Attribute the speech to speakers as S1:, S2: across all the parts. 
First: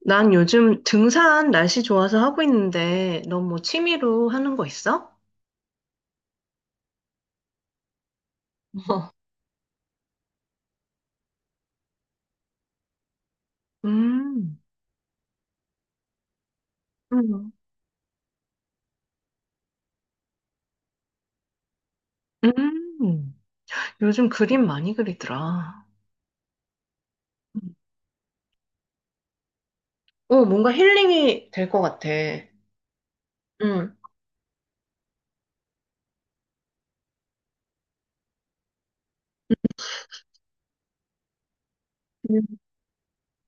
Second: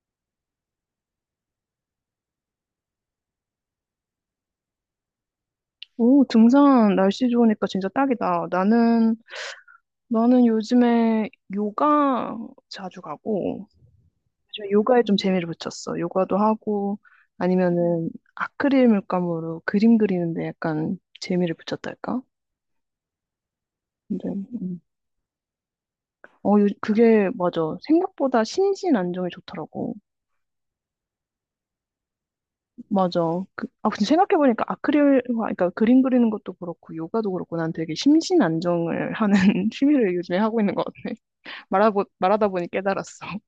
S1: 난 요즘 등산 날씨 좋아서 하고 있는데, 너 뭐 취미로 하는 거 있어?
S2: 오, 등산 날씨 좋으니까 진짜 딱이다.
S1: 어,
S2: 나는 요즘에 요가 자주 가고,
S1: 음,
S2: 요즘 요가에 좀 재미를 붙였어. 요가도 하고,
S1: 음,
S2: 아니면은 아크릴 물감으로 그림 그리는데 약간 재미를 붙였달까?
S1: 음. 요즘
S2: 근데,
S1: 그림 많이 그리더라.
S2: 그게, 맞아. 생각보다 심신 안정이 좋더라고.
S1: 어, 뭔가 힐링이 될 것 같아.
S2: 맞아.
S1: 음,
S2: 근데 생각해보니까 아크릴, 그러니까 그림 그리는 것도 그렇고, 요가도 그렇고, 난 되게 심신 안정을 하는 취미를 요즘에 하고 있는 것 같아. 말하고, 말하다
S1: 음.
S2: 보니 깨달았어.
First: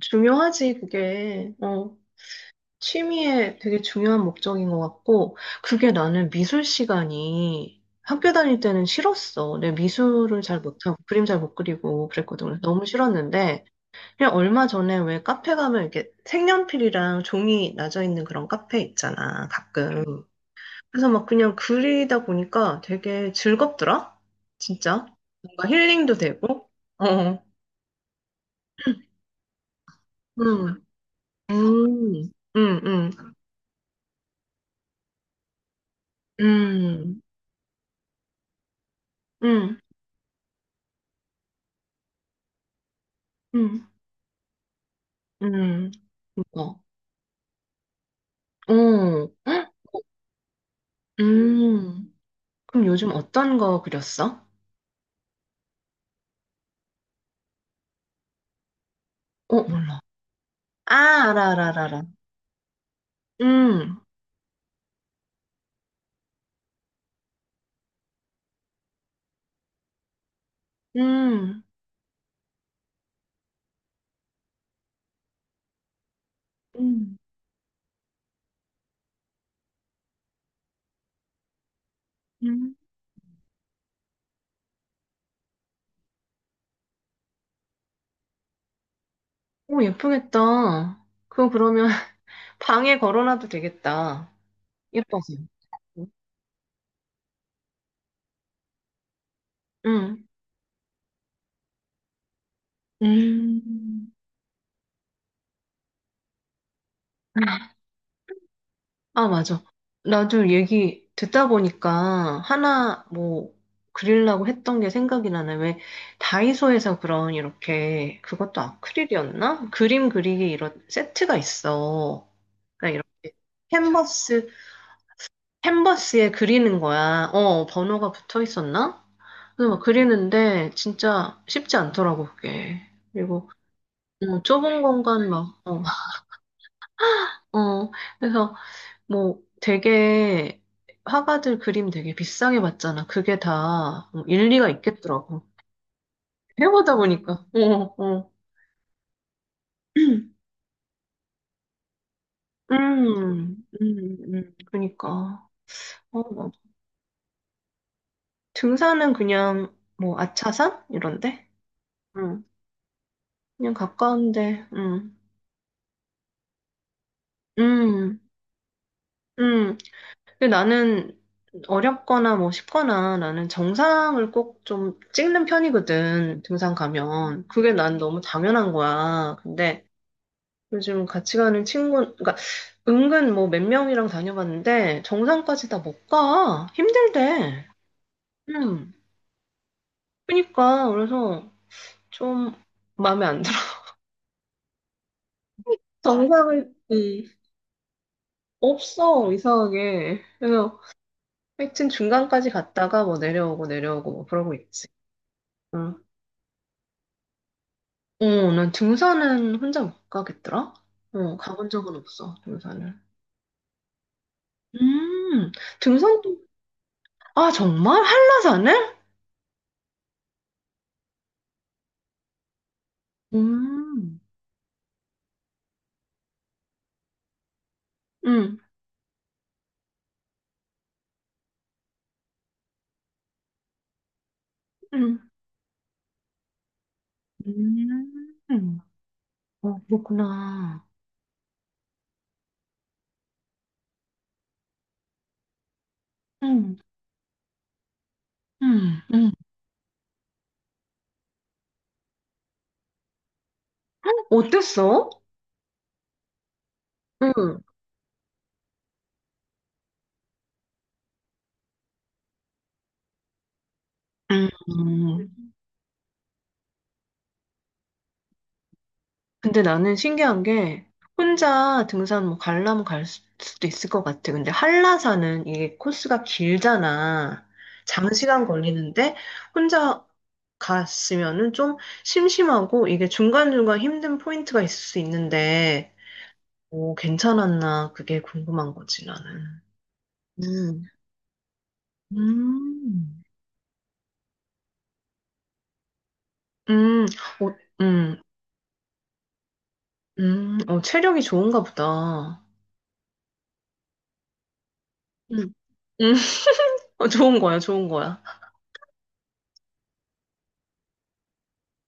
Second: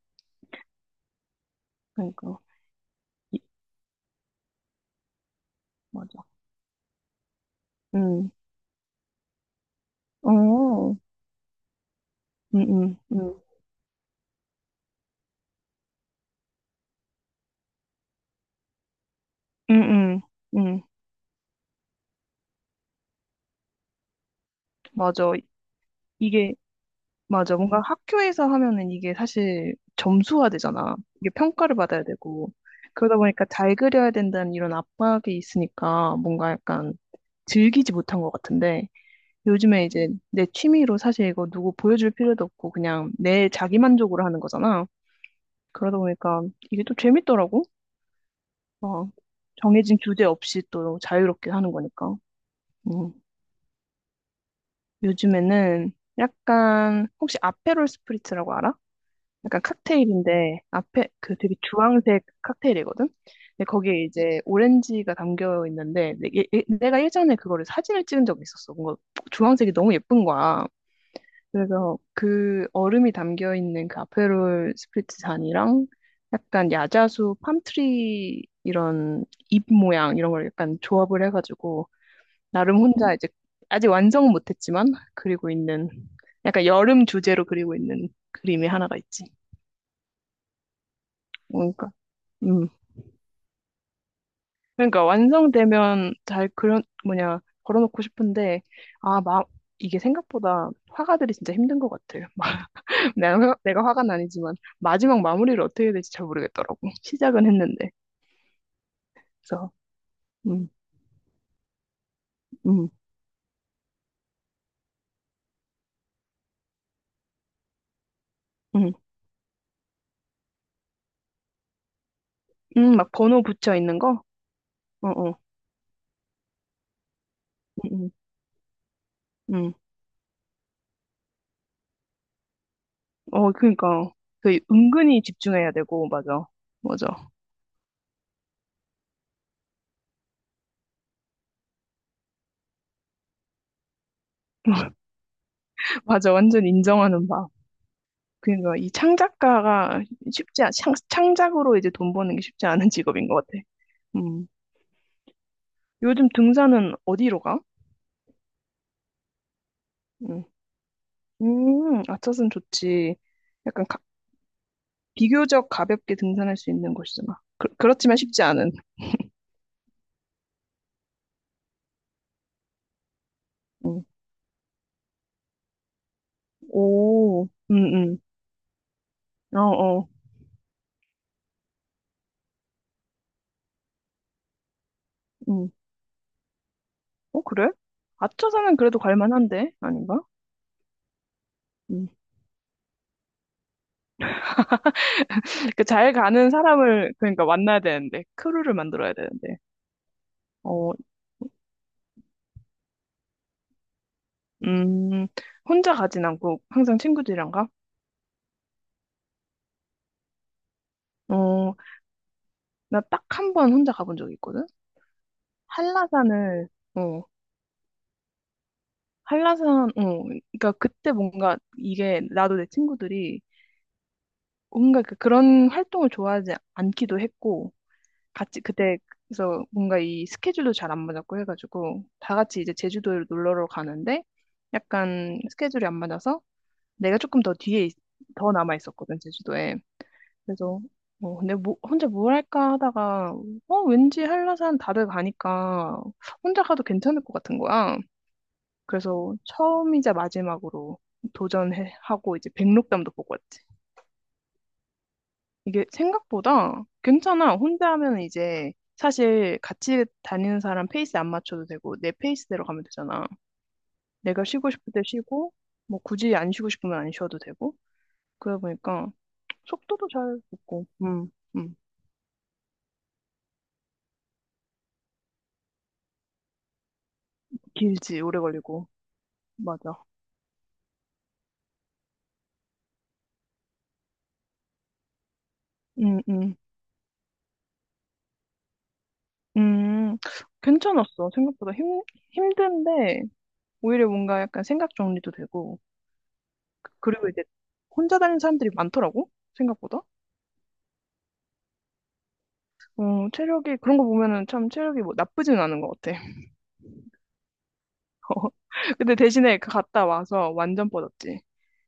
S1: 중요하지, 그게. 어,
S2: 그러니까. 이-
S1: 취미에 되게 중요한 목적인 것 같고, 그게
S2: 맞아.
S1: 나는 미술 시간이
S2: 음.
S1: 학교 다닐 때는 싫었어. 내
S2: 어.
S1: 미술을 잘 못하고,
S2: 음,
S1: 그림 잘 못 그리고 그랬거든. 그래서 너무
S2: 음, 음.
S1: 싫었는데, 그냥 얼마 전에 왜 카페 가면 이렇게 색연필이랑 종이 나져 있는 그런 카페 있잖아,
S2: 음, 음.
S1: 가끔.
S2: 음.
S1: 그래서 막 그냥 그리다 보니까 되게 즐겁더라? 진짜?
S2: 맞아.
S1: 뭔가 힐링도
S2: 이게,
S1: 되고? 어.
S2: 맞아. 뭔가 학교에서 하면은 이게 사실 점수화
S1: 음.
S2: 되잖아. 이게 평가를 받아야
S1: 음.
S2: 되고.
S1: 음.
S2: 그러다
S1: 음.
S2: 보니까 잘 그려야 된다는 이런 압박이 있으니까 뭔가 약간
S1: 음.
S2: 즐기지 못한 것 같은데
S1: 음.
S2: 요즘에 이제 내 취미로 사실 이거 누구 보여줄 필요도 없고 그냥 내 자기
S1: 음.
S2: 만족으로 하는 거잖아.
S1: 음.
S2: 그러다 보니까
S1: 어.
S2: 이게 또 재밌더라고. 어,
S1: 어.
S2: 정해진 규제 없이 또 자유롭게 하는
S1: 음.
S2: 거니까.
S1: 그럼 요즘
S2: 음.
S1: 어떤 거 그렸어?
S2: 요즘에는 약간 혹시 아페롤 스프리츠라고 알아? 약간
S1: 어, 몰라.
S2: 칵테일인데
S1: 아,
S2: 앞에 그
S1: 알아,
S2: 되게
S1: 알아, 알아. 알아.
S2: 주황색 칵테일이거든. 근데
S1: 음.
S2: 거기에 이제 오렌지가 담겨 있는데 내가 예전에 그거를 사진을 찍은 적이 있었어. 뭔가 주황색이 너무 예쁜 거야.
S1: 음.
S2: 그래서 그 얼음이 담겨 있는 그 아페롤 스프리트 잔이랑 약간
S1: 음.
S2: 야자수 팜트리 이런 잎 모양 이런 걸 약간 조합을 해가지고
S1: 음.
S2: 나름 혼자 이제 아직 완성은 못했지만 그리고 있는 약간 여름 주제로 그리고 있는 그림이 하나가 있지.
S1: 오, 예쁘겠다. 그거 그러면
S2: 그러니까 음
S1: 방에 걸어놔도 되겠다.
S2: 그러니까
S1: 예뻐서.
S2: 완성되면 잘 그런 뭐냐 걸어놓고 싶은데 막 이게
S1: 응.
S2: 생각보다 화가들이 진짜 힘든 것 같아요. 내가 화가
S1: 음.
S2: 나니지만 마지막 마무리를 어떻게 해야 될지 잘 모르겠더라고. 시작은 했는데.
S1: 아, 맞아.
S2: 그래서
S1: 나도
S2: 음,
S1: 얘기 듣다 보니까
S2: 음,
S1: 하나 뭐 그리려고 했던 게 생각이 나네. 왜 다이소에서 그런 이렇게 그것도
S2: 음,
S1: 아크릴이었나? 그림 그리기 이런 세트가 있어. 그러니까
S2: 막
S1: 이렇게
S2: 번호 붙여 있는 거?
S1: 캔버스,
S2: 어, 어,
S1: 캔버스에 그리는 거야. 어,
S2: 음,
S1: 번호가 붙어 있었나?
S2: 음,
S1: 그래서
S2: 음.
S1: 막 그리는데 진짜 쉽지 않더라고 그게. 그리고
S2: 어, 그러니까
S1: 뭐
S2: 그
S1: 좁은
S2: 은근히
S1: 공간 막
S2: 집중해야
S1: 어,
S2: 되고 맞아, 맞아,
S1: 어 그래서 뭐 되게 화가들 그림 되게 비싸게 봤잖아. 그게 다뭐 일리가 있겠더라고.
S2: 맞아. 완전
S1: 해보다
S2: 인정하는
S1: 보니까.
S2: 바.
S1: 어, 어.
S2: 그러니까 이 창작가가
S1: 음,
S2: 창작으로 이제 돈 버는 게 쉽지 않은 직업인 것 같아. 음.
S1: 그러니까. 어,
S2: 요즘
S1: 뭐.
S2: 등산은 어디로 가?
S1: 등산은 그냥 뭐
S2: 음,
S1: 아차산 이런데. 응
S2: 아차산 좋지.
S1: 그냥
S2: 약간
S1: 가까운데. 응
S2: 비교적 가볍게 등산할 수 있는 곳이잖아. 그렇지만
S1: 음,
S2: 쉽지 않은.
S1: 음. 근데 나는 어렵거나 뭐 쉽거나 나는
S2: 응.
S1: 정상을 꼭 좀 찍는 편이거든, 등산 가면.
S2: 오,
S1: 그게 난
S2: 응,
S1: 너무 당연한 거야.
S2: 응. 어,
S1: 근데
S2: 어,
S1: 요즘 같이 가는 친구, 그러니까 은근 뭐 몇 명이랑 다녀봤는데 정상까지
S2: 응.
S1: 다 못 가.
S2: 어,
S1: 힘들대.
S2: 그래? 아차산은
S1: 음.
S2: 그래도 갈만한데? 아닌가?
S1: 그러니까 그래서
S2: 응.
S1: 좀 마음에 안 들어.
S2: 그 잘 가는
S1: 정상을,
S2: 사람을, 그러니까 만나야 되는데, 크루를 만들어야
S1: 없어,
S2: 되는데.
S1: 이상하게. 그래서
S2: 어,
S1: 하여튼 중간까지 갔다가 뭐 내려오고 내려오고 뭐 그러고 있지.
S2: 음, 혼자
S1: 응.
S2: 가진 않고 항상 친구들이랑 가?
S1: 어, 난 등산은 혼자 못 가겠더라? 어, 가본
S2: 어,
S1: 적은 없어, 등산을.
S2: 나 딱 한 번 혼자 가본 적이 있거든?
S1: 음, 등산도,
S2: 한라산을, 어,
S1: 아, 정말? 한라산을?
S2: 한라산, 어, 그러니까 그때 뭔가 이게 나도 내 친구들이
S1: 음,
S2: 뭔가 그런 활동을 좋아하지 않기도 했고,
S1: 음,
S2: 같이 그때, 그래서 뭔가 이 스케줄도 잘 안 맞았고 해가지고, 다 같이 이제 제주도를 놀러 가는데,
S1: 음,
S2: 약간 스케줄이 안 맞아서, 내가 조금 더 뒤에, 더 남아
S1: 음,
S2: 있었거든, 제주도에.
S1: 어,
S2: 그래서,
S1: 그렇구나.
S2: 어, 근데 뭐, 혼자 뭘 할까 하다가, 어, 왠지 한라산 다들 가니까, 혼자
S1: 음,
S2: 가도 괜찮을 것 같은 거야.
S1: 음, 음.
S2: 그래서 처음이자 마지막으로 도전하고, 이제 백록담도 보고 왔지.
S1: 어땠어?
S2: 이게 생각보다 괜찮아.
S1: 음,
S2: 혼자 하면 이제 사실 같이 다니는 사람 페이스 안 맞춰도 되고 내 페이스대로 가면 되잖아. 내가 쉬고 싶을 때
S1: 음.
S2: 쉬고 뭐 굳이 안 쉬고 싶으면 안 쉬어도 되고 그러다 보니까
S1: 근데 나는
S2: 속도도 잘
S1: 신기한
S2: 붙고
S1: 게,
S2: 음.
S1: 혼자 등산 뭐 가려면 갈 수도 있을 것 같아. 근데 한라산은 이게 코스가 길잖아.
S2: 길지 오래
S1: 장시간
S2: 걸리고
S1: 걸리는데,
S2: 맞아.
S1: 혼자 갔으면은 좀 심심하고 이게 중간중간 힘든 포인트가 있을 수 있는데,
S2: 음, 음.
S1: 오, 괜찮았나? 그게 궁금한 거지, 나는.
S2: 음,
S1: 음.
S2: 괜찮았어. 생각보다 힘,
S1: 음,
S2: 힘든데 오히려 뭔가 약간 생각 정리도 되고
S1: 음,
S2: 그리고 이제
S1: 어,
S2: 혼자 다니는 사람들이 많더라고 생각보다.
S1: 어, 체력이 좋은가 보다.
S2: 어, 체력이, 그런 거 보면은 참 체력이 뭐
S1: 음.
S2: 나쁘진 않은 것
S1: 음,
S2: 같아.
S1: 어, 좋은 거야, 좋은 거야.
S2: 근데 대신에 그 갔다 와서 완전 뻗었지.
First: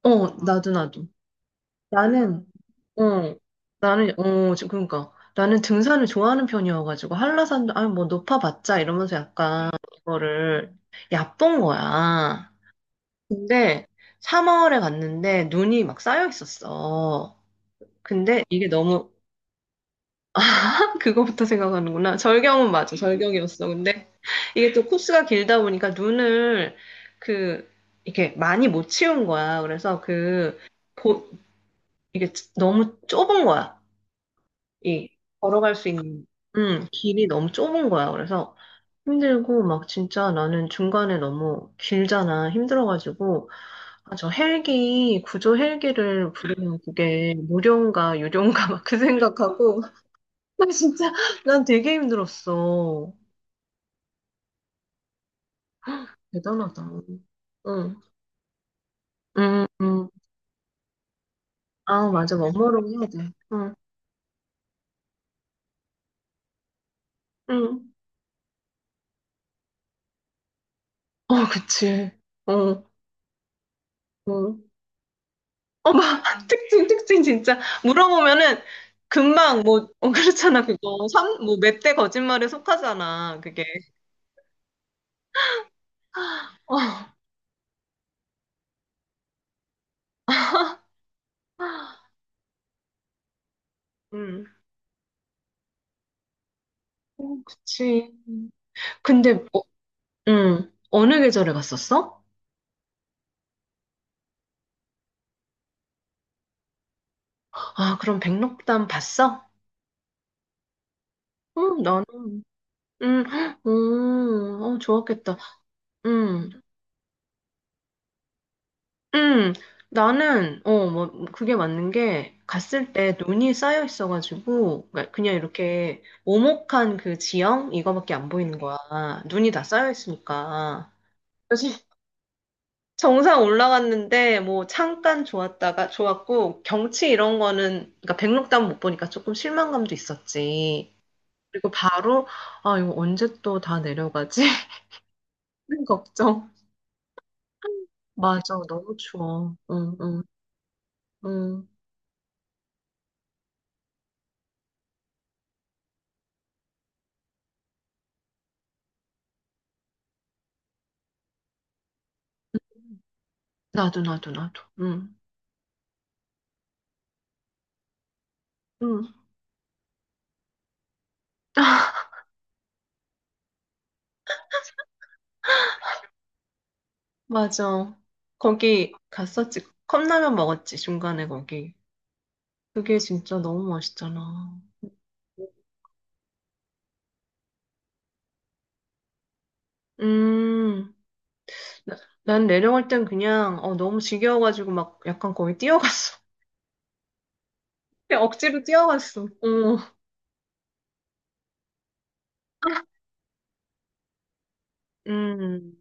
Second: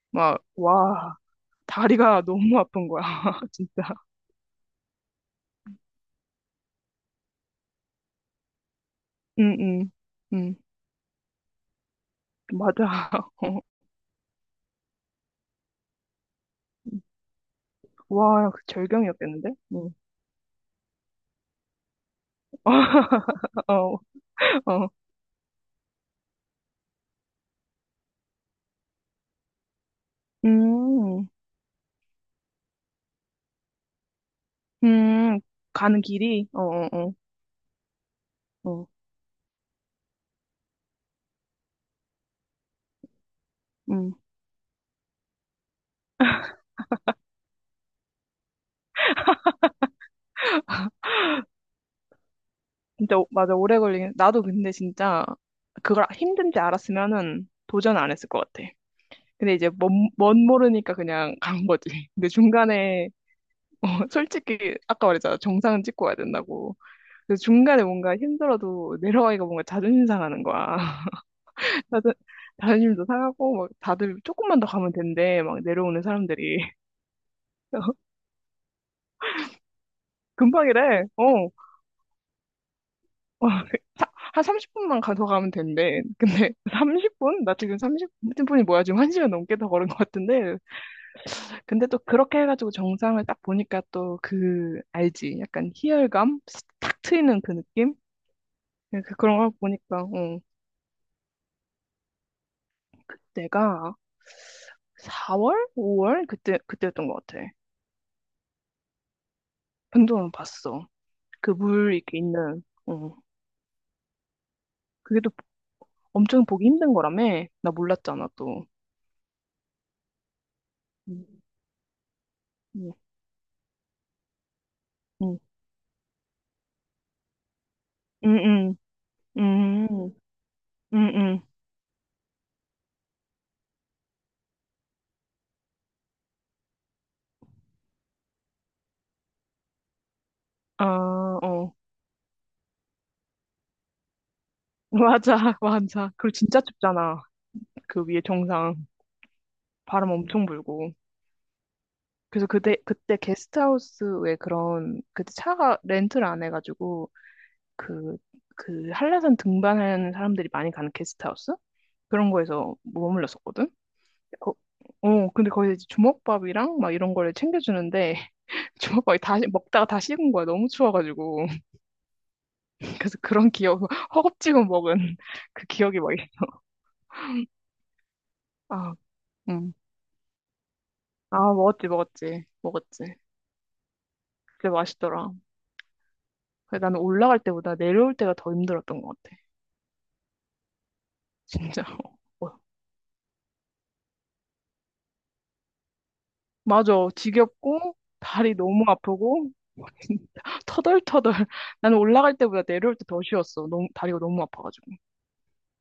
S1: 어, 어.
S2: 막,
S1: 나도, 나도.
S2: 와, 다리가
S1: 나는,
S2: 너무 아픈 거야.
S1: 어,
S2: 진짜.
S1: 나는, 어, 지금 그러니까. 나는 등산을 좋아하는 편이어가지고, 한라산도, 아, 뭐, 높아봤자, 이러면서
S2: 응,
S1: 약간,
S2: 응, 응.
S1: 이거를 얕본 거야.
S2: 맞아. 어.
S1: 근데 3월에 갔는데 눈이 막 쌓여 있었어. 근데
S2: 와, 그
S1: 이게 너무
S2: 절경이었겠는데? 응.
S1: 그거부터 생각하는구나. 절경은 맞아. 절경이었어.
S2: 어,
S1: 근데 이게 또
S2: 어.
S1: 코스가 길다 보니까 눈을 그 이렇게 많이 못 치운 거야. 그래서 그
S2: 음,
S1: 보, 이게 너무 좁은 거야. 이
S2: 음,
S1: 걸어갈 수
S2: 가는
S1: 있는
S2: 길이? 어, 어,
S1: 길이 너무 좁은 거야. 그래서
S2: 어. 어.
S1: 힘들고 막 진짜 나는 중간에 너무 길잖아. 힘들어가지고
S2: 음.
S1: 아, 저 헬기 구조 헬기를 부르면 그게 무료인가 유료인가 막 그 생각하고 나 진짜 난 되게 힘들었어.
S2: 진짜, 맞아, 오래 걸리긴. 나도 근데 진짜 그걸 힘든지
S1: 대단하다.
S2: 알았으면은
S1: 응.
S2: 도전 안 했을 것 같아. 근데
S1: 응,
S2: 이제
S1: 응.
S2: 뭔 모르니까 그냥 간 거지.
S1: 아,
S2: 근데
S1: 맞아. 원모로 해야
S2: 중간에
S1: 돼. 응.
S2: 어, 솔직히 아까 말했잖아. 정상은 찍고 와야 된다고. 그래서 중간에
S1: 응.
S2: 뭔가 힘들어도 내려가기가 뭔가 자존심 상하는 거야.
S1: 어, 그치.
S2: 자존,
S1: 어, 어.
S2: 자존심도 상하고 막 다들 조금만 더 가면 된대. 막
S1: 어,
S2: 내려오는
S1: 막
S2: 사람들이.
S1: 특징 진짜 물어보면은 금방 뭐 어, 그렇잖아
S2: 금방이래.
S1: 그거
S2: 어.
S1: 삼뭐몇 대 거짓말에 속하잖아.
S2: 어,
S1: 그게
S2: 사- 한 30분만 가, 더 가면 된대. 근데
S1: 아,
S2: 30분? 나 지금 30분이 뭐야? 지금 1시간 넘게 더 걸은 것 같은데. 근데 또 그렇게 해가지고 정상을 딱 보니까 또
S1: 음,
S2: 그, 알지? 약간 희열감? 탁 트이는 그 느낌?
S1: 그치.
S2: 예,
S1: 근데,
S2: 그런 걸
S1: 어,
S2: 보니까, 어,
S1: 어느 계절에 갔었어?
S2: 그때가 4월? 5월? 그때였던 것 같아.
S1: 아, 그럼 백록담 봤어?
S2: 변동은 봤어. 그
S1: 응,
S2: 물
S1: 나는,
S2: 이렇게 있는, 어.
S1: 헉, 어,
S2: 그게 또
S1: 좋았겠다.
S2: 엄청
S1: 음,
S2: 보기 힘든 거라며? 나 몰랐잖아, 또.
S1: 음, 나는, 어, 뭐,
S2: 응,
S1: 그게 맞는 게, 갔을
S2: 응,
S1: 때 눈이 쌓여 있어가지고, 그러니까 그냥
S2: 응,
S1: 이렇게 오목한 그 지형? 이거밖에 안
S2: 응,
S1: 보이는 거야.
S2: 응,
S1: 눈이 다 쌓여
S2: 응,
S1: 있으니까.
S2: 응.
S1: 그래서 정상 올라갔는데 뭐 잠깐 좋았다가 좋았고 경치 이런 거는 그러니까 백록담 못 보니까 조금 실망감도
S2: 아,
S1: 있었지. 그리고
S2: 어.
S1: 바로 아 이거 언제 또 다 내려가지?
S2: 맞아,
S1: 하는
S2: 맞아. 그리고
S1: 걱정.
S2: 진짜 춥잖아. 그 위에
S1: 맞아
S2: 정상.
S1: 너무 추워. 응
S2: 바람
S1: 응
S2: 엄청 불고.
S1: 응.
S2: 그래서 그때 게스트하우스에 그런 그때 차가 렌트를 안 해가지고 그 한라산 등반하는 사람들이 많이 가는 게스트하우스 그런 거에서 머물렀었거든.
S1: 나도 나도
S2: 거-
S1: 나도. 응
S2: 어 근데 거기서 이제 주먹밥이랑 막 이런 거를 챙겨주는데
S1: 응.
S2: 주먹밥이 다 먹다가 다 식은 거야 너무 추워가지고 그래서 그런 기억 허겁지겁 먹은 그 기억이 막
S1: 맞아. 거기
S2: 아,
S1: 갔었지.
S2: 응.
S1: 컵라면 먹었지 중간에
S2: 아,
S1: 거기.
S2: 먹었지, 먹었지,
S1: 그게
S2: 먹었지.
S1: 진짜 너무 맛있잖아.
S2: 근데 맛있더라. 그래, 나는 올라갈 때보다 내려올 때가 더 힘들었던 것 같아.
S1: 음.
S2: 진짜.
S1: 나- 난 내려갈 땐 그냥 어, 너무 지겨워가지고 막 약간 거기 뛰어갔어.
S2: 맞아. 지겹고,
S1: 그냥
S2: 다리
S1: 억지로
S2: 너무
S1: 뛰어갔어.
S2: 아프고,
S1: 어.
S2: 진짜 터덜터덜. 나는 올라갈 때보다 내려올 때 더 쉬웠어. 너무, 다리가 너무 아파가지고.
S1: 음,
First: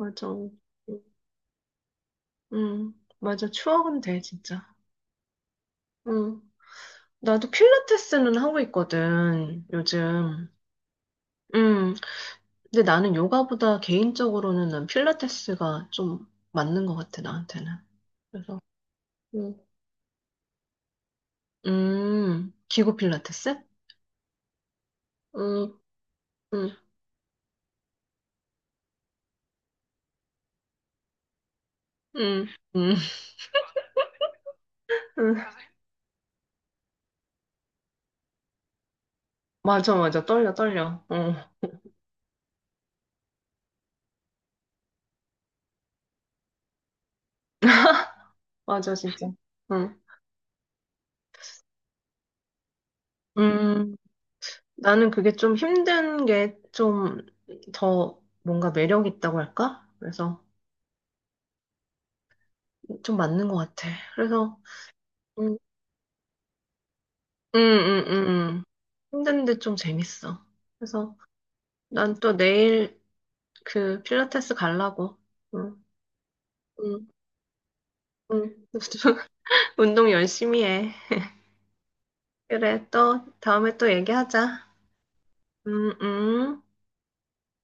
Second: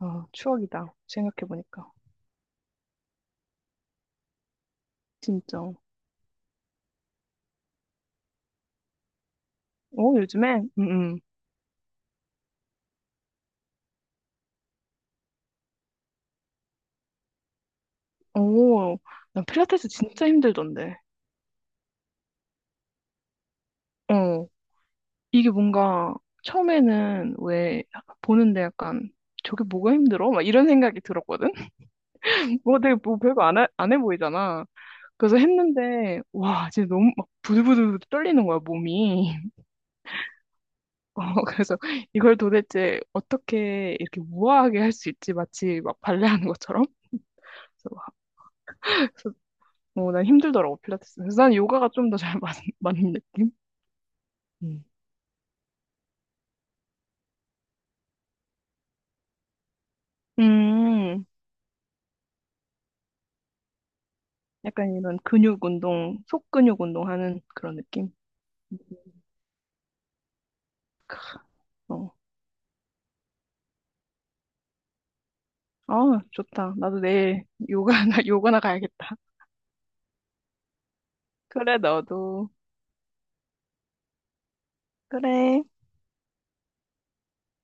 S2: 아, 추억이다. 생각해보니까.
S1: 음, 맞아. 추억은 돼, 진짜.
S2: 진짜.
S1: 음. 나도 필라테스는 하고 있거든,
S2: 어,
S1: 요즘.
S2: 요즘에? 응, 응.
S1: 음, 근데 나는 요가보다 개인적으로는 난 필라테스가 좀 맞는 것 같아, 나한테는. 그래서,
S2: 오, 난
S1: 음,
S2: 필라테스 진짜 힘들던데.
S1: 기구 필라테스?
S2: 어, 이게
S1: 음,
S2: 뭔가,
S1: 음,
S2: 처음에는 왜, 보는데 약간, 저게 뭐가 힘들어? 막 이런 생각이 들었거든?
S1: 음,
S2: 뭐
S1: 음.
S2: 되게 뭐 별거 안 해 보이잖아. 그래서
S1: 음.
S2: 했는데, 와, 진짜 너무 막 부들부들 떨리는 거야, 몸이.
S1: 맞아, 맞아. 떨려, 떨려. 어.
S2: 어, 그래서 이걸 도대체 어떻게 이렇게 우아하게 할 수 있지? 마치 막 발레하는 것처럼. 그래서
S1: 맞아, 진짜.
S2: 그래서
S1: 응.
S2: 어, 난 힘들더라고, 필라테스. 그래서 난 요가가 좀 더 잘 맞는, 맞는 느낌?
S1: 음,
S2: 음.
S1: 나는 그게 좀 힘든 게 좀 더 뭔가 매력 있다고 할까? 그래서
S2: 음,
S1: 좀 맞는 것 같아. 그래서,
S2: 약간 이런
S1: 음,
S2: 근육 운동, 속근육 운동하는
S1: 음,
S2: 그런
S1: 음,
S2: 느낌?
S1: 음. 힘든데 좀 재밌어. 그래서 난
S2: 어.
S1: 또 내일 그 필라테스 갈라고. 응,
S2: 아, 좋다. 나도
S1: 응,
S2: 내일 요가나,
S1: 응.
S2: 요가나 가야겠다.
S1: 운동 열심히 해.
S2: 그래, 너도.
S1: 그래, 또 다음에 또 얘기하자.
S2: 그래.
S1: 음, 음.